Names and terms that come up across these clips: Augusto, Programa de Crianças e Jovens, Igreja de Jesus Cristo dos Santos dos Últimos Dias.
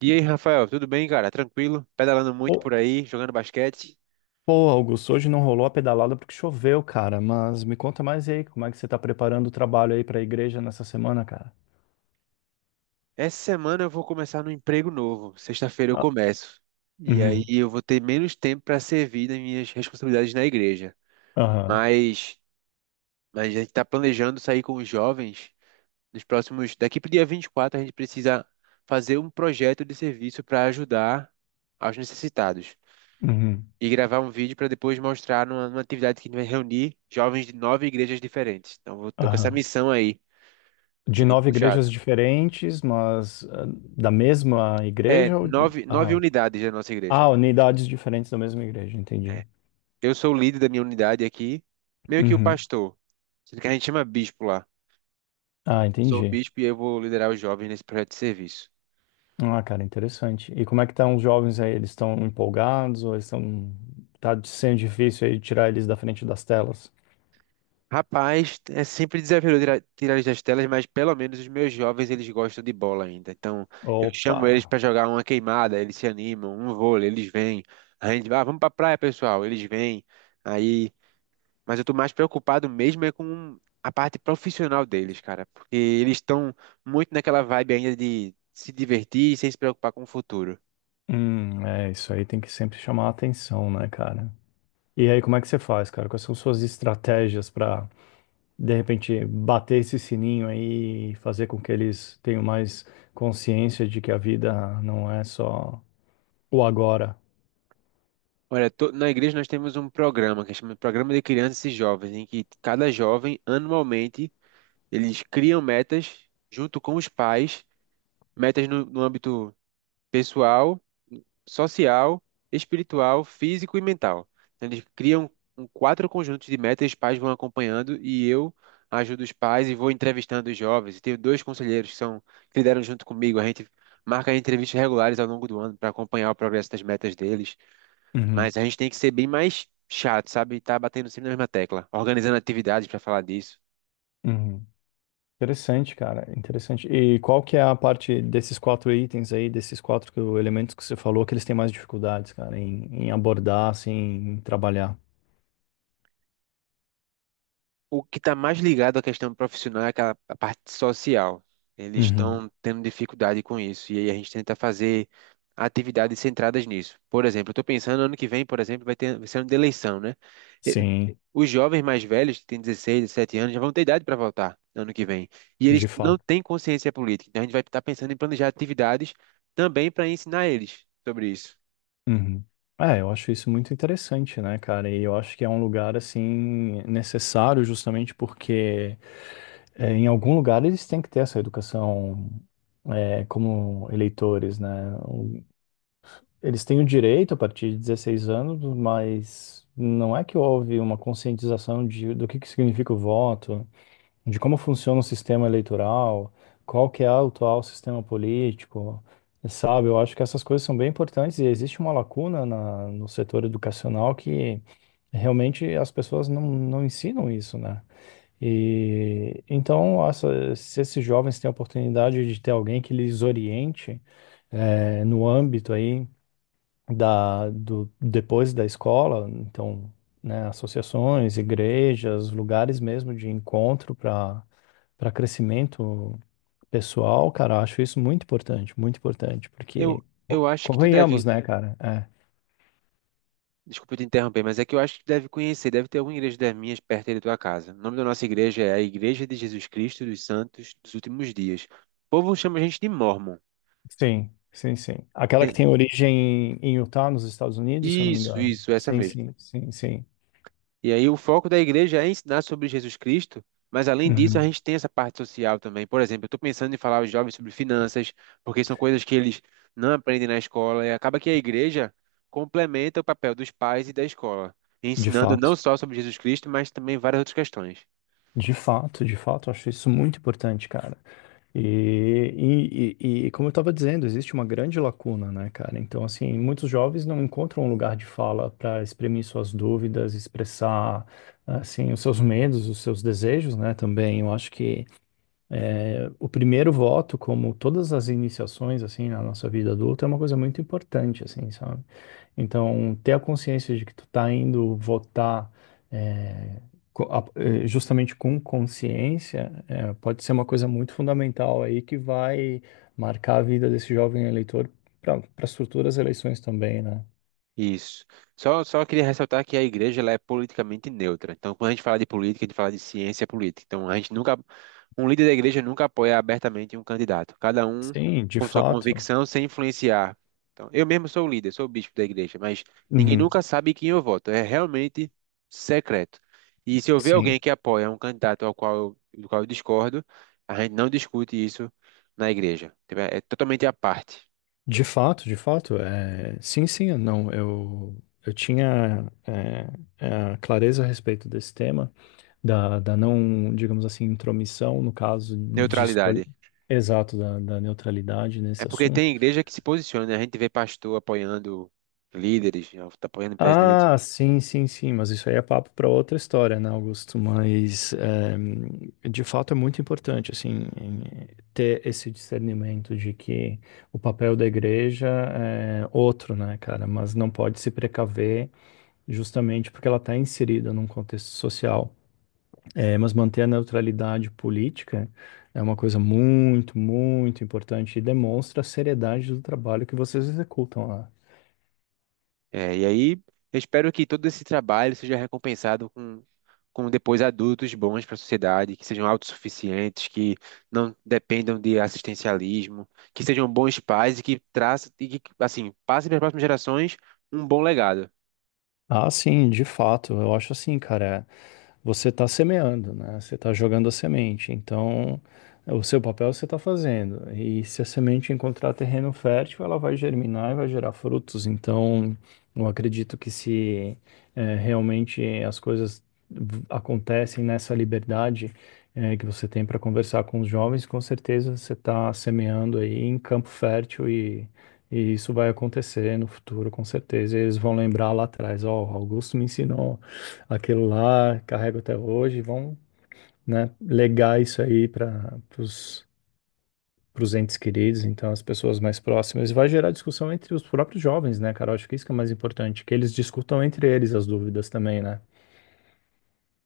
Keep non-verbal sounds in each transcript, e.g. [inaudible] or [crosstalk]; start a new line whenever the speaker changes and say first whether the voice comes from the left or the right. right: E aí, Rafael, tudo bem, cara? Tranquilo? Pedalando muito por
left: Pô,
right: aí, jogando basquete.
left: pô, Augusto, hoje não rolou a pedalada porque choveu, cara. Mas me conta mais aí, como é que você tá preparando o trabalho aí pra igreja nessa semana, cara?
right: Essa semana eu vou começar no emprego novo. Sexta-feira eu
left: Ah.
right: começo. E aí
left: Uhum.
right: eu vou ter menos tempo para servir das minhas responsabilidades na igreja.
left: Aham.
right: Mas, mas a gente está planejando sair com os jovens nos próximos. Daqui para o dia 24, a gente precisa fazer um projeto de serviço para ajudar aos necessitados.
left: Uhum.
right: E gravar um vídeo para depois mostrar numa atividade que a gente vai reunir jovens de nove igrejas diferentes. Então, eu tô com essa
left: Aham.
right: missão aí. Ser
left: De
right: bem
left: nove igrejas
right: puxada.
left: diferentes, mas da mesma
right: É,
left: igreja ou...
right: nove
left: Aham.
right: unidades da nossa
left: Ah,
right: igreja.
left: unidades diferentes da mesma igreja, entendi.
right: Eu sou o líder da minha unidade aqui, meio que o
left: Uhum.
right: pastor. Sendo que a gente chama bispo lá.
left: Ah,
right: Eu sou o
left: entendi.
right: bispo e eu vou liderar os jovens nesse projeto de serviço.
left: Ah, cara, interessante. E como é que estão os jovens aí? Eles estão empolgados ou eles estão... Tá sendo difícil aí tirar eles da frente das telas?
right: Rapaz, é sempre desafiador tirar eles das telas, mas pelo menos os meus jovens eles gostam de bola ainda. Então, eu chamo eles
left: Opa!
right: para jogar uma queimada, eles se animam, um vôlei, eles vêm. A gente, vai, ah, vamos pra praia, pessoal, eles vêm. Aí mas eu tô mais preocupado mesmo é com a parte profissional deles, cara. Porque eles estão muito naquela vibe ainda de se divertir sem se preocupar com o futuro.
left: É, isso aí tem que sempre chamar a atenção, né, cara? E aí, como é que você faz, cara? Quais são suas estratégias pra de repente bater esse sininho aí e fazer com que eles tenham mais consciência de que a vida não é só o agora?
right: Olha, na igreja nós temos um programa que chama Programa de Crianças e Jovens, em que cada jovem, anualmente, eles criam metas junto com os pais, metas no âmbito pessoal, social, espiritual, físico e mental. Então, eles criam quatro conjuntos de metas, os pais vão acompanhando e eu ajudo os pais e vou entrevistando os jovens. E tenho dois conselheiros que lideram junto comigo. A gente marca entrevistas regulares ao longo do ano para acompanhar o progresso das metas deles.
left: Uhum,
right: Mas a gente tem que ser bem mais chato, sabe? E tá batendo sempre na mesma tecla, organizando atividades para falar disso.
left: uhum. Interessante, cara, interessante. E qual que é a parte desses quatro itens aí, desses quatro elementos que você falou, que eles têm mais dificuldades, cara, em abordar, assim, em trabalhar?
right: O que está mais ligado à questão profissional é aquela a parte social. Eles
left: Uhum.
right: estão tendo dificuldade com isso e aí a gente tenta fazer atividades centradas nisso. Por exemplo, eu estou pensando ano que vem, por exemplo, vai ser ano de eleição, né? E-
left: Sim,
right: Os jovens mais velhos, que têm 16, 17 anos, já vão ter idade para votar ano que vem. E eles
left: de
right: não
left: fato.
right: têm consciência política. Então a gente vai estar pensando em planejar atividades também para ensinar eles sobre isso.
left: Uhum. É, eu acho isso muito interessante, né, cara? E eu acho que é um lugar, assim, necessário justamente porque é, em algum lugar eles têm que ter essa educação é, como eleitores, né? O- Eles têm o direito a partir de 16 anos, mas não é que houve uma conscientização de, do que significa o voto, de como funciona o sistema eleitoral, qual que é o atual sistema político, sabe? Eu acho que essas coisas são bem importantes e existe uma lacuna na, no setor educacional que realmente as pessoas não ensinam isso, né? E então, se esses jovens têm a oportunidade de ter alguém que lhes oriente no âmbito aí da, do, depois da escola, então, né, associações, igrejas, lugares mesmo de encontro para crescimento pessoal, cara, eu acho isso muito importante,
right: Eu,
left: porque
right: eu acho que tu
left: convenhamos,
right: deve
left: né, cara? É.
right: Desculpa te interromper, mas é que eu acho que tu deve conhecer, deve ter alguma igreja das minhas perto aí da tua casa. O nome da nossa igreja é a Igreja de Jesus Cristo dos Santos dos Últimos Dias. O povo chama a gente de Mormon.
left: Sim, sim, sim. Aquela que
right: Tem-
left: tem origem em Utah, nos Estados Unidos, se eu não me
right: Isso,
left: engano.
right: isso, essa
left: Sim,
right: mesmo.
left: sim, sim, sim.
right: E aí o foco da igreja é ensinar sobre Jesus Cristo, mas além disso a
left: Uhum.
right: gente tem essa parte social também. Por exemplo, eu estou pensando em falar aos jovens sobre finanças, porque são coisas que eles não aprendem na escola, e acaba que a igreja complementa o papel dos pais e da escola,
left: De
right: ensinando não
left: fato.
right: só sobre Jesus Cristo, mas também várias outras questões.
left: De fato, de fato, eu acho isso muito importante, cara. E, e, e como eu estava dizendo, existe uma grande lacuna, né, cara? Então, assim, muitos jovens não encontram um lugar de fala para exprimir suas dúvidas, expressar, assim, os seus medos, os seus desejos, né, também. Eu acho que o primeiro voto, como todas as iniciações, assim, na nossa vida adulta, é uma coisa muito importante, assim, sabe? Então, ter a consciência de que tu tá indo votar é, é, justamente com consciência é, pode ser uma coisa muito fundamental aí que vai marcar a vida desse jovem eleitor para as futuras eleições também, né?
right: Isso. Só queria ressaltar que a igreja ela é politicamente neutra. Então, quando a gente fala de política, a gente fala de ciência política. Então, a gente nunca, um líder da igreja nunca apoia abertamente um candidato. Cada um
left: Sim, de
right: com sua
left: fato.
right: convicção, sem influenciar. Então, eu mesmo sou o líder, sou o bispo da igreja, mas ninguém
left: Uhum,
right: nunca sabe quem eu voto. É realmente secreto. E se eu ver alguém
left: sim.
right: que apoia um candidato ao qual do qual eu discordo, a gente não discute isso na igreja. Tipo, é totalmente à parte.
left: De fato, de fato. É... Sim, sim, não. Eu tinha clareza a respeito desse tema. Da, da não, digamos assim, intromissão, no caso de escolha.
right: Neutralidade.
left: Exato, da, da neutralidade
right: É
left: nesse
right: porque
left: assunto.
right: tem igreja que se posiciona, né? A gente vê pastor apoiando líderes, né, apoiando o presidente.
left: Ah, sim, sim, sim, mas isso aí é papo para outra história, né, Augusto? Mas é, de fato é muito importante, assim, ter esse discernimento de que o papel da igreja é outro, né, cara? Mas não pode se precaver justamente porque ela está inserida num contexto social. É, mas manter a neutralidade política é uma coisa muito, muito importante e demonstra a seriedade do trabalho que vocês executam lá.
right: É, e aí, eu espero que todo esse trabalho seja recompensado com depois adultos bons para a sociedade, que sejam autossuficientes, que não dependam de assistencialismo, que sejam bons pais e que traçam, e que, assim, passem para as próximas gerações um bom legado.
left: Ah, sim, de fato. Eu acho assim, cara. Você está semeando, né? Você está jogando a semente. Então, o seu papel você está fazendo. E se a semente encontrar terreno fértil, ela vai germinar e vai gerar frutos. Então, eu acredito que se realmente as coisas acontecem nessa liberdade que você tem para conversar com os jovens, com certeza você está semeando aí em campo fértil e isso vai acontecer no futuro, com certeza. E eles vão lembrar lá atrás, ó, o Augusto me ensinou aquilo lá, carrego até hoje. Vão, né, legar isso aí para os entes queridos, então as pessoas mais próximas. E vai gerar discussão entre os próprios jovens, né, cara? Eu acho que isso que é mais importante, que eles discutam entre eles as dúvidas também, né?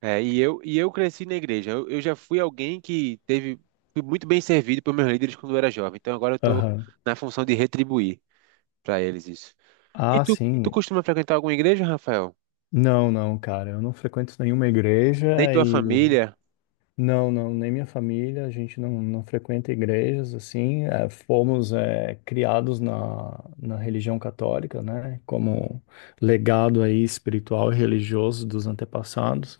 right: É, e eu cresci na igreja. Eu já fui alguém que teve, fui muito bem servido por meus líderes quando eu era jovem. Então agora eu estou
left: Aham.
right: na função de retribuir para eles isso. E
left: Ah,
right: tu
left: sim.
right: costuma frequentar alguma igreja, Rafael?
left: Não, não, cara. Eu não frequento nenhuma
right: Nem
left: igreja
right: tua
left: e
right: família?
left: não, nem minha família, a gente não frequenta igrejas, assim, é, fomos é, criados na, na religião católica, né, como legado aí espiritual e religioso dos antepassados,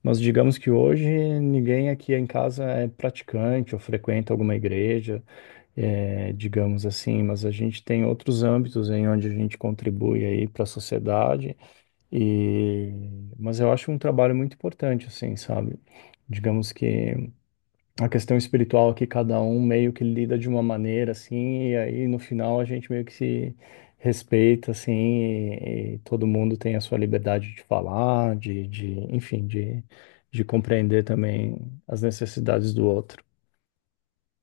left: mas digamos que hoje ninguém aqui em casa é praticante ou frequenta alguma igreja, é, digamos assim, mas a gente tem outros âmbitos em onde a gente contribui aí para a sociedade, e, mas eu acho um trabalho muito importante, assim, sabe? Digamos que a questão espiritual que cada um meio que lida de uma maneira, assim, e aí no final a gente meio que se respeita, assim, e todo mundo tem a sua liberdade de falar, de, enfim, de compreender também as necessidades do outro.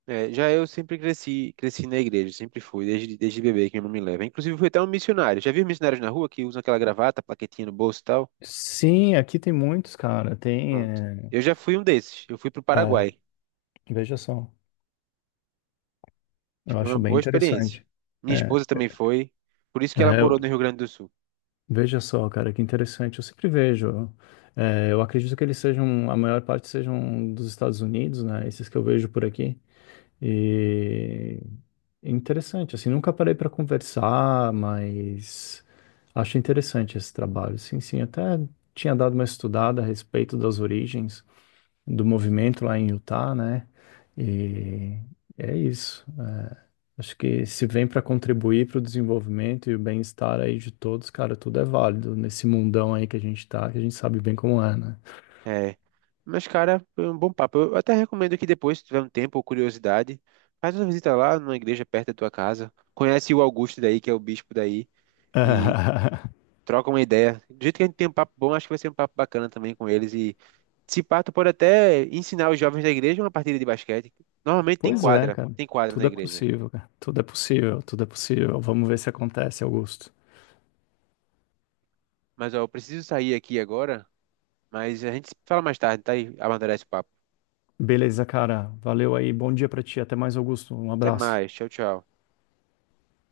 right: É, já eu sempre cresci, cresci na igreja, sempre fui, desde bebê que minha mãe me leva. Inclusive fui até um missionário. Já vi missionários na rua que usam aquela gravata, plaquetinha no bolso e tal?
left: Sim, aqui tem muitos, cara, tem,
right: Pronto.
left: é,
right: Eu já fui um desses. Eu fui pro
left: é,
right: Paraguai.
left: veja só, eu
right: Foi uma
left: acho bem
right: boa experiência.
left: interessante.
right: Minha
left: É,
right: esposa também foi, por isso que ela
left: é,
right: morou no Rio Grande do Sul.
left: veja só, cara, que interessante. Eu sempre vejo. Eu acredito que eles sejam, a maior parte sejam dos Estados Unidos, né? Esses que eu vejo por aqui. E é interessante, assim, nunca parei para conversar, mas acho interessante esse trabalho. Sim, sim, até tinha dado uma estudada a respeito das origens do movimento lá em Utah, né? E é isso. É. Acho que se vem para contribuir para o desenvolvimento e o bem-estar aí de todos, cara, tudo é válido nesse mundão aí que a gente tá, que a gente sabe bem como é, né?
right: É. Mas, cara, foi um bom papo. Eu até recomendo que depois, se tiver um tempo ou curiosidade, faz uma visita lá numa igreja perto da tua casa. Conhece o Augusto daí, que é o bispo daí, e
left: [laughs]
right: troca uma ideia. Do jeito que a gente tem um papo bom, acho que vai ser um papo bacana também com eles. E se pá, tu pode até ensinar os jovens da igreja uma partida de basquete. Normalmente
left: Pois é, cara.
right: tem quadra na
left: Tudo é
right: igreja.
left: possível, cara. Tudo é possível, tudo é possível. Vamos ver se acontece, Augusto.
right: Mas, ó, eu preciso sair aqui agora, mas a gente se fala mais tarde, tá? E amadurece o papo.
left: Beleza, cara. Valeu aí. Bom dia pra ti. Até mais, Augusto. Um
right: Até
left: abraço.
right: mais. Tchau, tchau.